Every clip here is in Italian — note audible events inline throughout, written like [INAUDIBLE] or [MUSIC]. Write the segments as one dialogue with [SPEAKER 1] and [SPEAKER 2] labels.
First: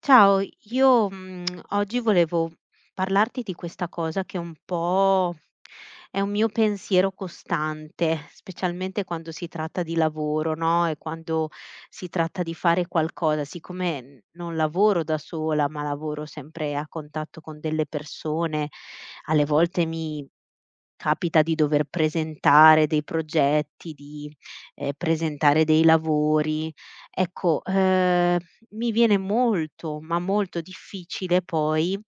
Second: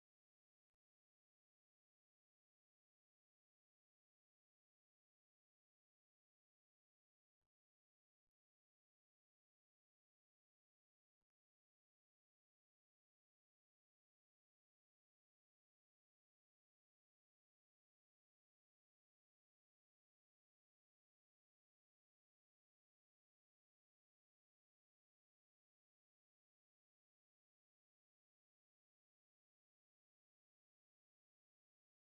[SPEAKER 1] Ciao, io oggi volevo parlarti di questa cosa che è un mio pensiero costante, specialmente quando si tratta di lavoro, no, e quando si tratta di fare qualcosa. Siccome, non lavoro da sola, ma lavoro sempre a contatto con delle persone, alle volte mi Capita di dover presentare dei progetti, presentare dei lavori. Ecco, ehm, mi viene molto, ma molto difficile poi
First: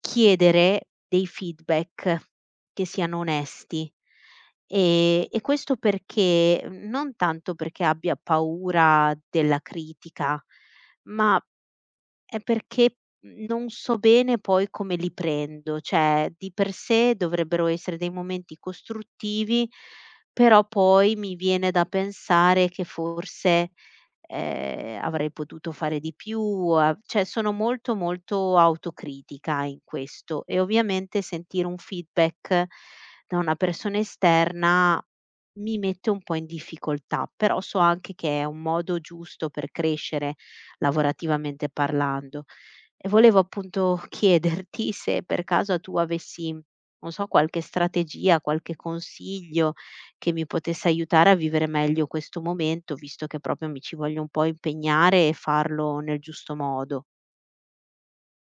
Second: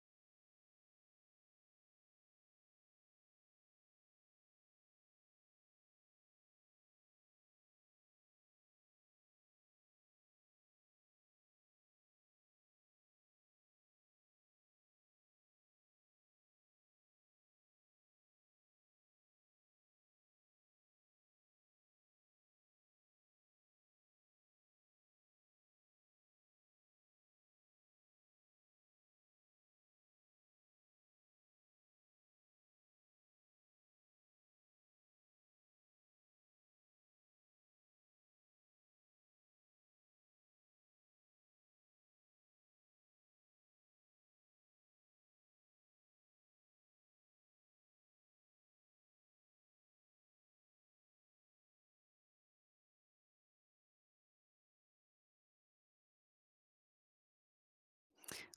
[SPEAKER 1] chiedere dei feedback che siano onesti. E questo perché non tanto perché abbia paura della critica, ma è perché, non so bene poi come li prendo, cioè di per sé dovrebbero essere dei momenti costruttivi, però poi mi viene da pensare che forse avrei potuto fare di più, a cioè sono molto, molto autocritica in questo e ovviamente sentire un feedback da una persona esterna mi mette un po' in difficoltà, però so anche che è un modo giusto per crescere lavorativamente parlando. E volevo appunto [LAUGHS] chiederti se per caso tu avessi, non so, qualche strategia, qualche consiglio che mi potesse aiutare a vivere meglio questo momento, visto che proprio mi ci voglio un po' impegnare e farlo nel giusto modo.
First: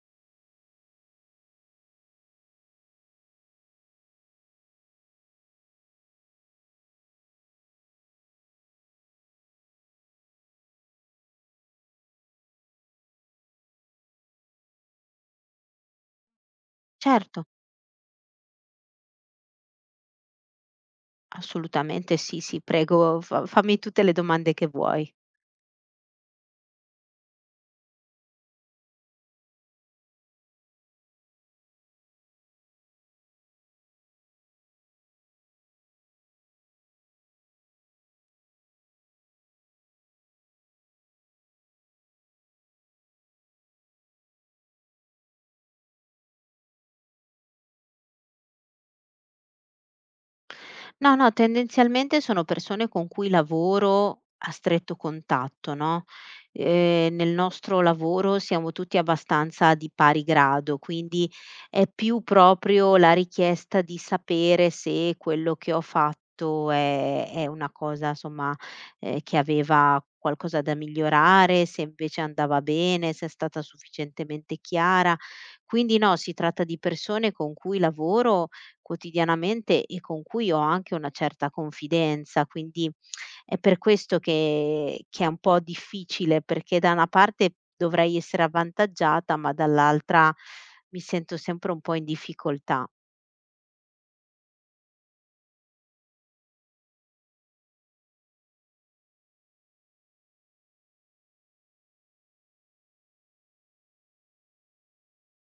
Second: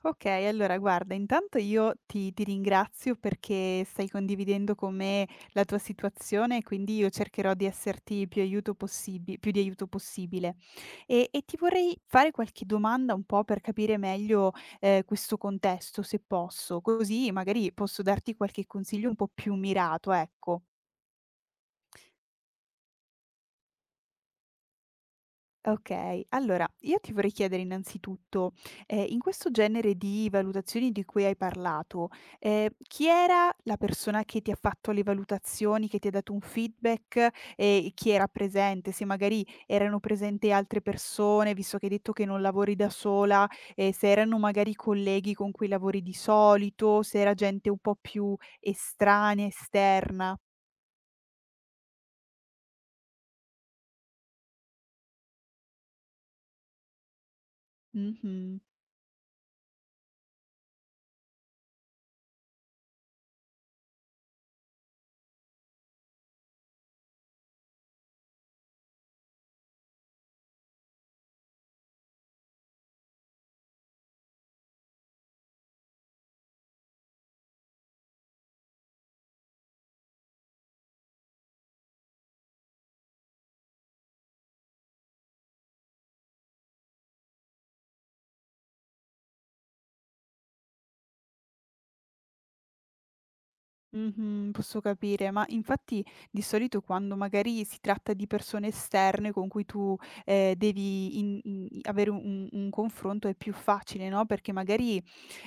[SPEAKER 2] Okay, allora guarda, intanto io ti ringrazio perché stai condividendo con me la tua situazione, quindi io cercherò di esserti più di aiuto possibile. E ti vorrei fare qualche domanda un po' per capire meglio, questo contesto, se posso, così
[SPEAKER 1] Certo,
[SPEAKER 2] magari posso darti qualche consiglio un po' più mirato, ecco.
[SPEAKER 1] assolutamente sì, sì, prego, fa fammi tutte le domande che vuoi.
[SPEAKER 2] Okay, allora io ti vorrei chiedere innanzitutto, in questo genere di valutazioni di cui hai parlato, chi era la persona che ti ha fatto le valutazioni, che ti ha dato un feedback e chi era presente? Se magari erano presenti altre persone, visto che hai detto che non lavori da sola, e se erano magari colleghi con cui lavori di solito, se era gente un po' più estranea, esterna.
[SPEAKER 1] No, no, tendenzialmente sono persone con cui lavoro a stretto contatto, no, nel nostro lavoro
[SPEAKER 2] Mh-mh.
[SPEAKER 1] siamo tutti abbastanza di pari grado, quindi è più proprio la richiesta di sapere se quello che ho fatto è una cosa, somma, che aveva qualcosa da migliorare, se invece andava bene, se è stata sufficientemente chiara. Quindi no, si tratta di persone con cui lavoro quotidianamente e con cui ho anche una certa confidenza, quindi è per questo che è un po' difficile, perché da una parte dovrei essere avvantaggiata, ma dall'altra mi sento sempre un po' in difficoltà.
[SPEAKER 2] Mh-mh, posso capire, ma infatti di solito quando magari si tratta di persone esterne con cui tu, devi in avere un confronto è più facile, no, perché magari,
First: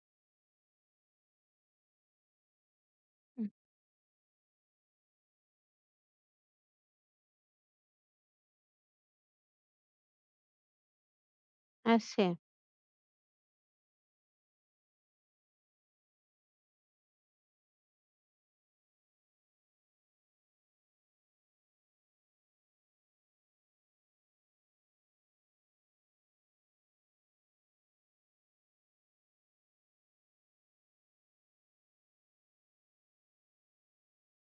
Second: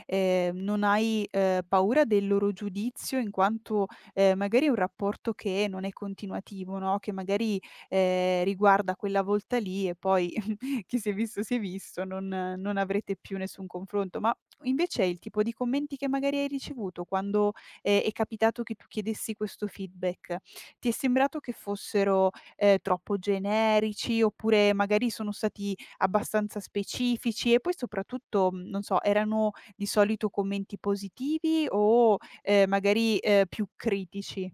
[SPEAKER 2] non hai, paura del loro giudizio in
[SPEAKER 1] Mh,
[SPEAKER 2] quanto, magari è un rapporto che non è continuativo, no, che magari, riguarda quella volta lì e poi [LAUGHS] chi si è
[SPEAKER 1] eh
[SPEAKER 2] visto, non
[SPEAKER 1] sì.
[SPEAKER 2] non avrete più nessun confronto. Ma invece è il tipo di commenti che magari hai ricevuto quando è capitato che tu chiedessi questo feedback, ti è sembrato che fossero, troppo generici oppure magari sono stati abbastanza specifici? E poi soprattutto, non so, erano di solito commenti positivi o, magari, più critici?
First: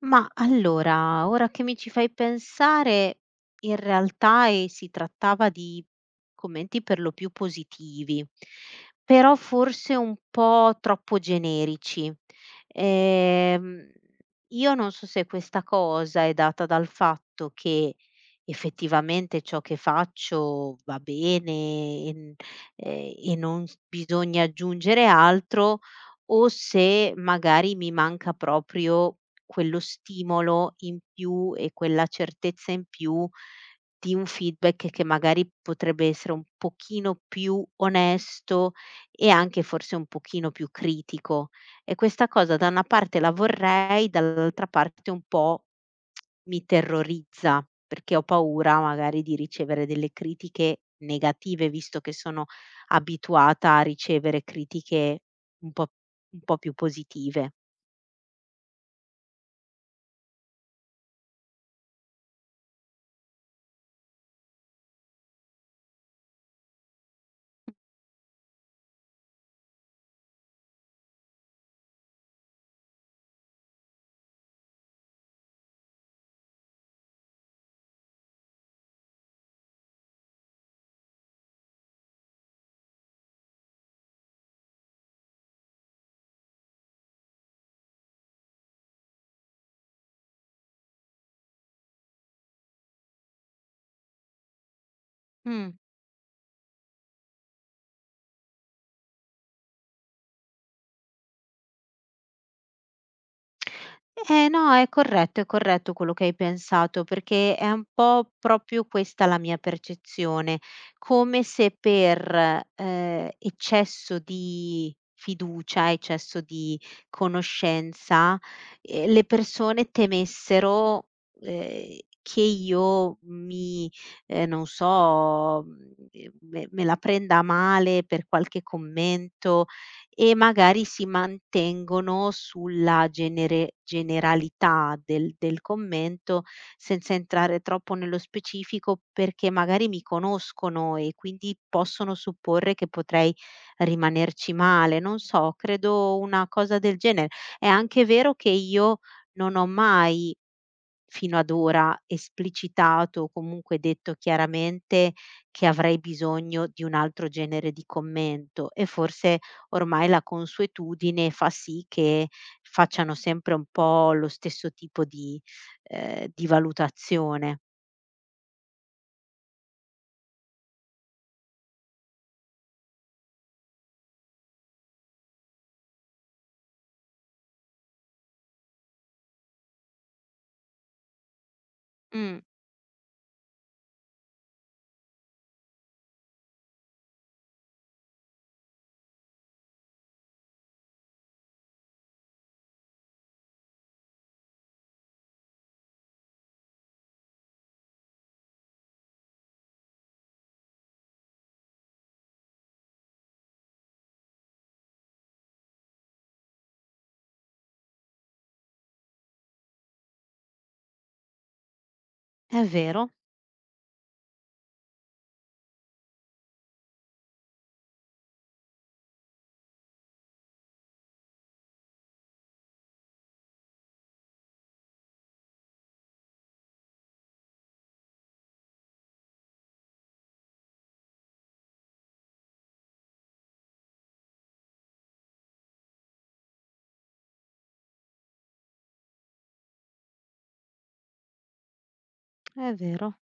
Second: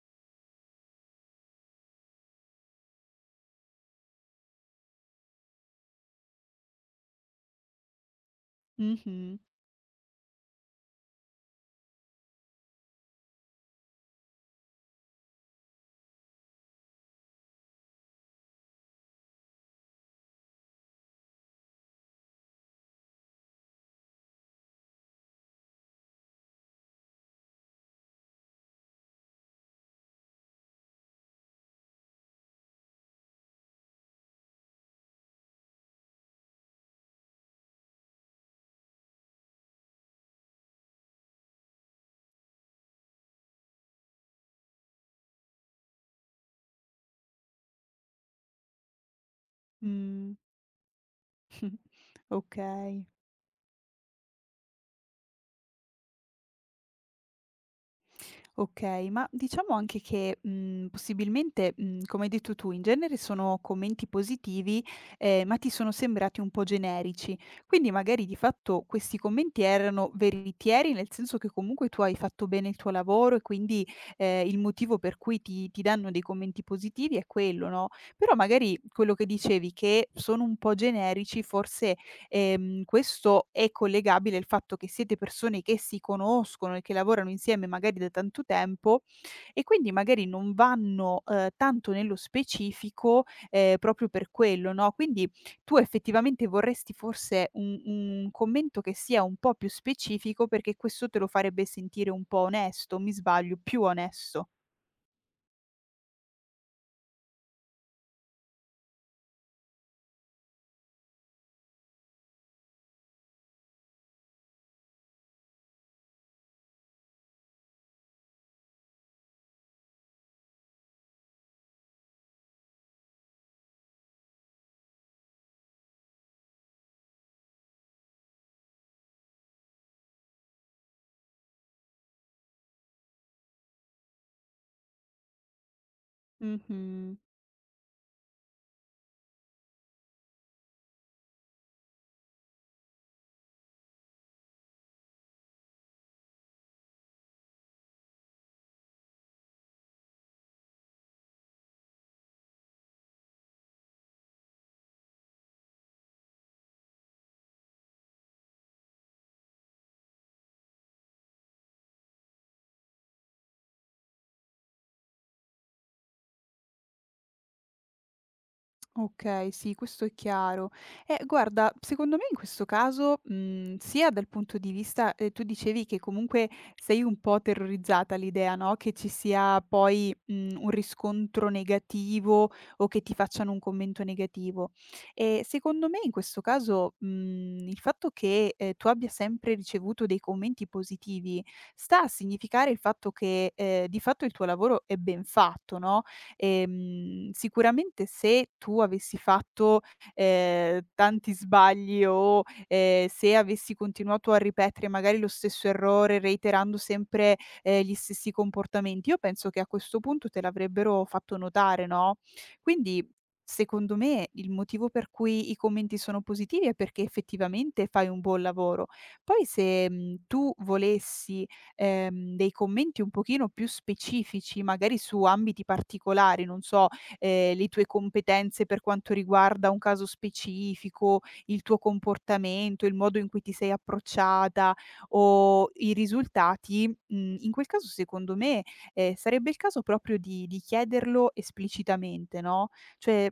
[SPEAKER 1] Ma allora, ora che mi ci fai pensare, in realtà, si trattava di commenti per lo più positivi, però
[SPEAKER 2] Mh-mh.
[SPEAKER 1] forse un po' troppo generici. Ehm, io non so se questa cosa è data dal fatto che effettivamente ciò che faccio va bene e n e non s bisogna aggiungere altro o se magari mi manca proprio quello stimolo in più e quella certezza in più di un feedback che magari potrebbe essere un pochino più onesto e anche forse un pochino più critico. E questa cosa da una parte la vorrei, dall'altra parte un po' mi terrorizza, perché ho paura magari di ricevere delle
[SPEAKER 2] Mh.
[SPEAKER 1] critiche negative, visto che
[SPEAKER 2] [LAUGHS]
[SPEAKER 1] sono
[SPEAKER 2] Okay.
[SPEAKER 1] abituata a ricevere critiche un po', un po' più positive.
[SPEAKER 2] Okay, ma diciamo anche che, possibilmente, come hai detto tu, in genere sono commenti positivi, ma ti sono sembrati un po' generici. Quindi magari di fatto questi commenti erano veritieri, nel senso che comunque tu hai fatto bene il tuo lavoro e quindi, il motivo per cui ti danno dei commenti positivi è quello, no, però magari quello che dicevi che sono un po' generici forse questo è collegabile al fatto che siete persone che si conoscono e che lavorano insieme magari da tanto tempo e quindi magari non vanno, tanto nello specifico, proprio per quello, no, quindi
[SPEAKER 1] Mm.
[SPEAKER 2] tu effettivamente vorresti forse un commento che sia un po' più specifico perché questo te lo farebbe sentire un po' onesto, mi sbaglio? Più
[SPEAKER 1] Eh
[SPEAKER 2] onesto.
[SPEAKER 1] no, è corretto quello che hai pensato, perché è un po' proprio questa la mia percezione, come se per, eccesso di fiducia, eccesso di conoscenza, le persone temessero, ehm, che io mi non so, me la prenda a male per qualche commento, e magari si mantengono sulla genere generalità del commento, senza
[SPEAKER 2] Mh-mh.
[SPEAKER 1] entrare troppo nello specifico, perché magari mi conoscono e quindi possono supporre che potrei rimanerci male. Non so, credo una cosa del genere. È anche vero che io non ho mai fino ad ora esplicitato o comunque detto chiaramente che avrei bisogno di un altro genere di commento e forse ormai la consuetudine fa sì che facciano sempre un po' lo stesso tipo di valutazione.
[SPEAKER 2] Okay, sì, questo è chiaro. Guarda, secondo me in questo caso, sia dal punto di vista tu dicevi che comunque sei un po' terrorizzata all'idea, no, che ci sia poi, un riscontro
[SPEAKER 1] Mh,
[SPEAKER 2] negativo o che ti facciano un commento negativo. Secondo me in questo caso, il fatto che, tu abbia sempre ricevuto dei commenti positivi sta a significare il fatto che, di fatto il tuo lavoro è ben fatto, no. Sicuramente se tu avessi fatto, tanti sbagli o, se avessi continuato a ripetere magari lo stesso errore, reiterando sempre, gli stessi comportamenti, io penso che a questo punto te l'avrebbero fatto notare, no,
[SPEAKER 1] è
[SPEAKER 2] quindi
[SPEAKER 1] vero,
[SPEAKER 2] secondo me il motivo per cui i commenti sono positivi è perché effettivamente fai un buon lavoro. Poi se, tu volessi dei commenti un pochino più specifici, magari su ambiti particolari, non so, le tue competenze per quanto riguarda un caso specifico, il tuo comportamento, il modo in cui ti sei approcciata o i risultati, in quel caso secondo me, sarebbe il caso proprio di chiederlo esplicitamente, no,
[SPEAKER 1] è vero.
[SPEAKER 2] cioè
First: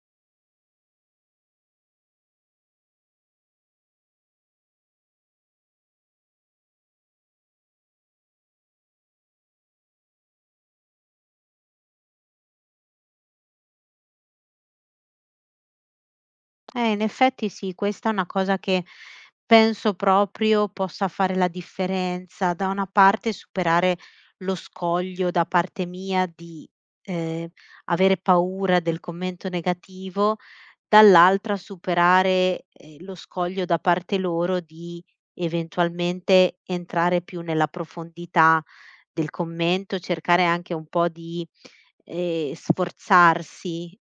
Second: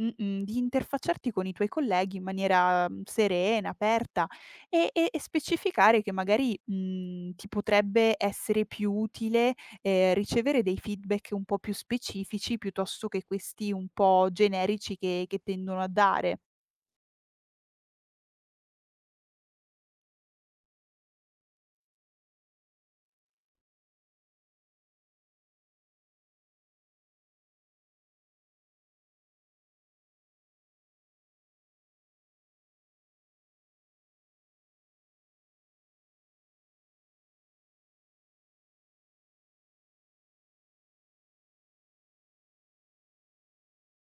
[SPEAKER 2] mh-mh, di interfacciarti con i tuoi colleghi in maniera, serena, aperta e specificare che magari, ti potrebbe essere più utile, ricevere dei feedback un po' più specifici piuttosto che questi un po' generici che tendono a dare.
[SPEAKER 1] In effetti sì, questa è una cosa che penso proprio possa fare la differenza. Da una parte superare lo scoglio da parte mia di eh, avere paura del commento negativo, dall'altra superare lo scoglio da parte loro di eventualmente entrare più nella profondità del commento, cercare anche un po' di sforzarsi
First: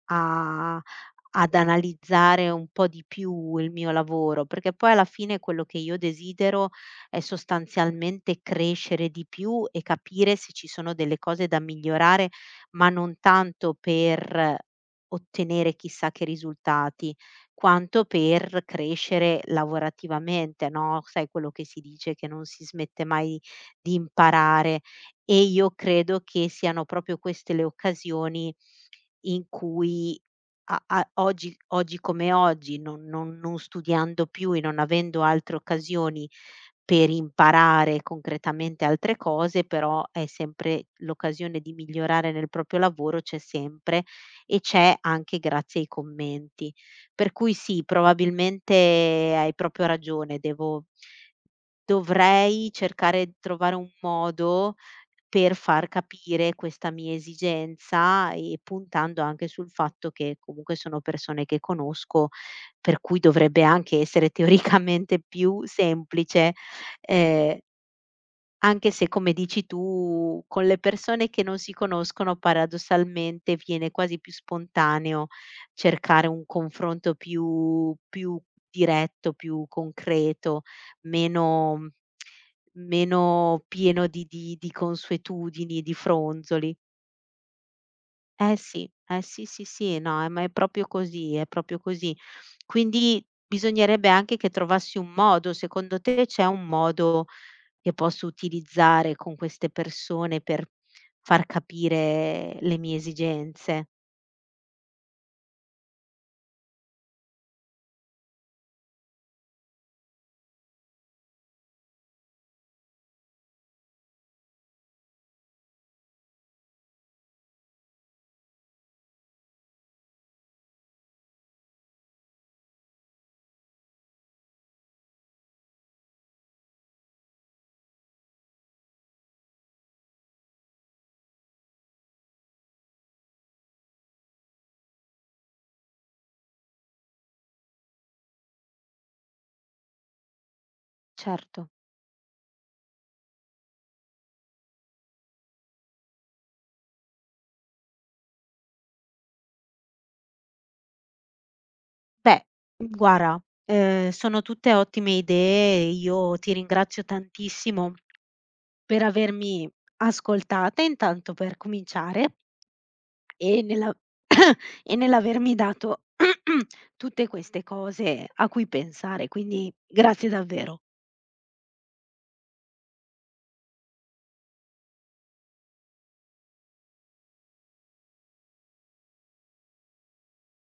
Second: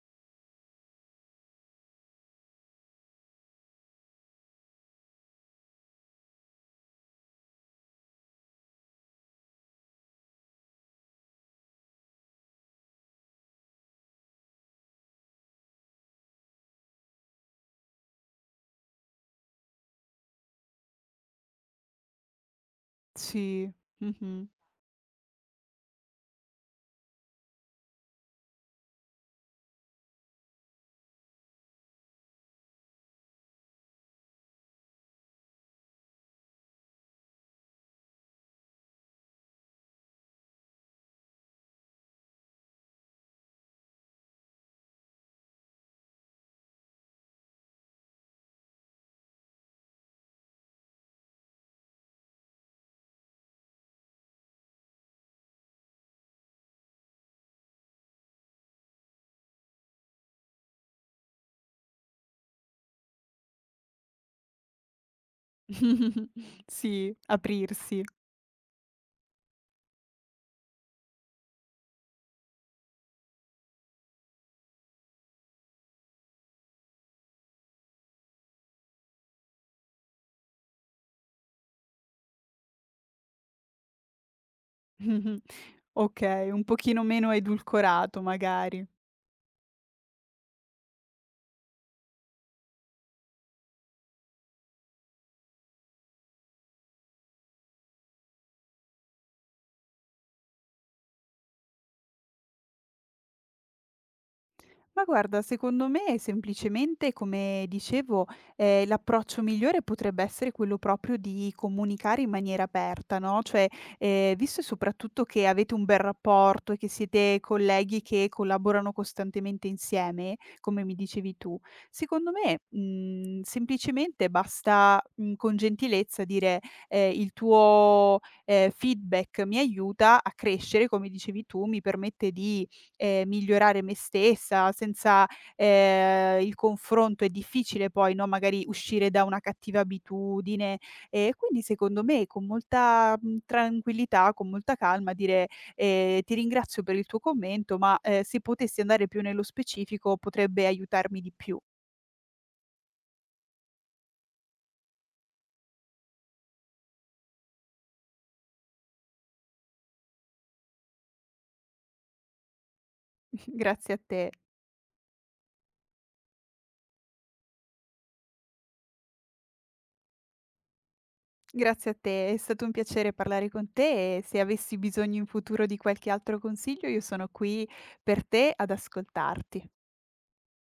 [SPEAKER 1] ad analizzare un po' di più il mio lavoro, perché poi alla fine quello che io desidero è sostanzialmente crescere di più e capire se ci sono delle cose da migliorare, ma non tanto per ottenere chissà che risultati, quanto per crescere lavorativamente, no, sai quello che si dice che non si smette mai
[SPEAKER 2] Sì,
[SPEAKER 1] di
[SPEAKER 2] mh-mh.
[SPEAKER 1] imparare e io credo che siano proprio queste le occasioni in cui a a oggi oggi come oggi, non studiando più e non avendo altre occasioni per imparare concretamente altre cose, però è sempre l'occasione di migliorare nel proprio lavoro c'è sempre e c'è anche grazie ai commenti. Per cui sì, probabilmente hai proprio ragione, devo dovrei cercare di trovare un modo per far capire questa mia esigenza e puntando anche sul fatto che comunque sono persone che conosco, per cui dovrebbe anche essere teoricamente più semplice,
[SPEAKER 2] [LAUGHS] Sì,
[SPEAKER 1] ehm,
[SPEAKER 2] aprirsi.
[SPEAKER 1] anche se, come dici tu, con le persone che non si conoscono paradossalmente viene quasi più spontaneo cercare un confronto più diretto, più concreto, meno meno pieno di
[SPEAKER 2] [LAUGHS]
[SPEAKER 1] consuetudini, di
[SPEAKER 2] Okay, un
[SPEAKER 1] fronzoli.
[SPEAKER 2] pochino meno edulcorato magari.
[SPEAKER 1] Sì, eh sì, sì, sì, no, ma è proprio così, è proprio così. Quindi bisognerebbe anche che trovassi un modo. Secondo te c'è un modo che posso utilizzare con queste persone per far capire le mie esigenze.
[SPEAKER 2] Ma guarda, secondo me semplicemente, come dicevo, l'approccio migliore potrebbe essere quello proprio di comunicare in maniera aperta, no, cioè, visto e soprattutto che avete un bel rapporto e che siete colleghi che collaborano costantemente insieme, come mi dicevi tu, secondo me, semplicemente basta, con gentilezza dire, "Il tuo, feedback mi aiuta a crescere", come dicevi tu, mi permette di migliorare me stessa, senza, il confronto è difficile poi, no, magari uscire da una cattiva abitudine. E
[SPEAKER 1] Certo.
[SPEAKER 2] quindi secondo me con molta, tranquillità, con molta calma dire: ti ringrazio per il tuo commento, ma, se potessi andare più nello specifico potrebbe aiutarmi di più."
[SPEAKER 1] Beh, guarda, sono tutte ottime idee. Io ti ringrazio tantissimo per avermi ascoltata, intanto per cominciare,
[SPEAKER 2] [LAUGHS]
[SPEAKER 1] e nella
[SPEAKER 2] Grazie a te.
[SPEAKER 1] [COUGHS] e nell'avermi dato [COUGHS] tutte queste cose a cui pensare, quindi grazie davvero.
[SPEAKER 2] Grazie a te, è stato un piacere parlare con te e se avessi bisogno in futuro di qualche altro consiglio io sono qui per te ad ascoltarti.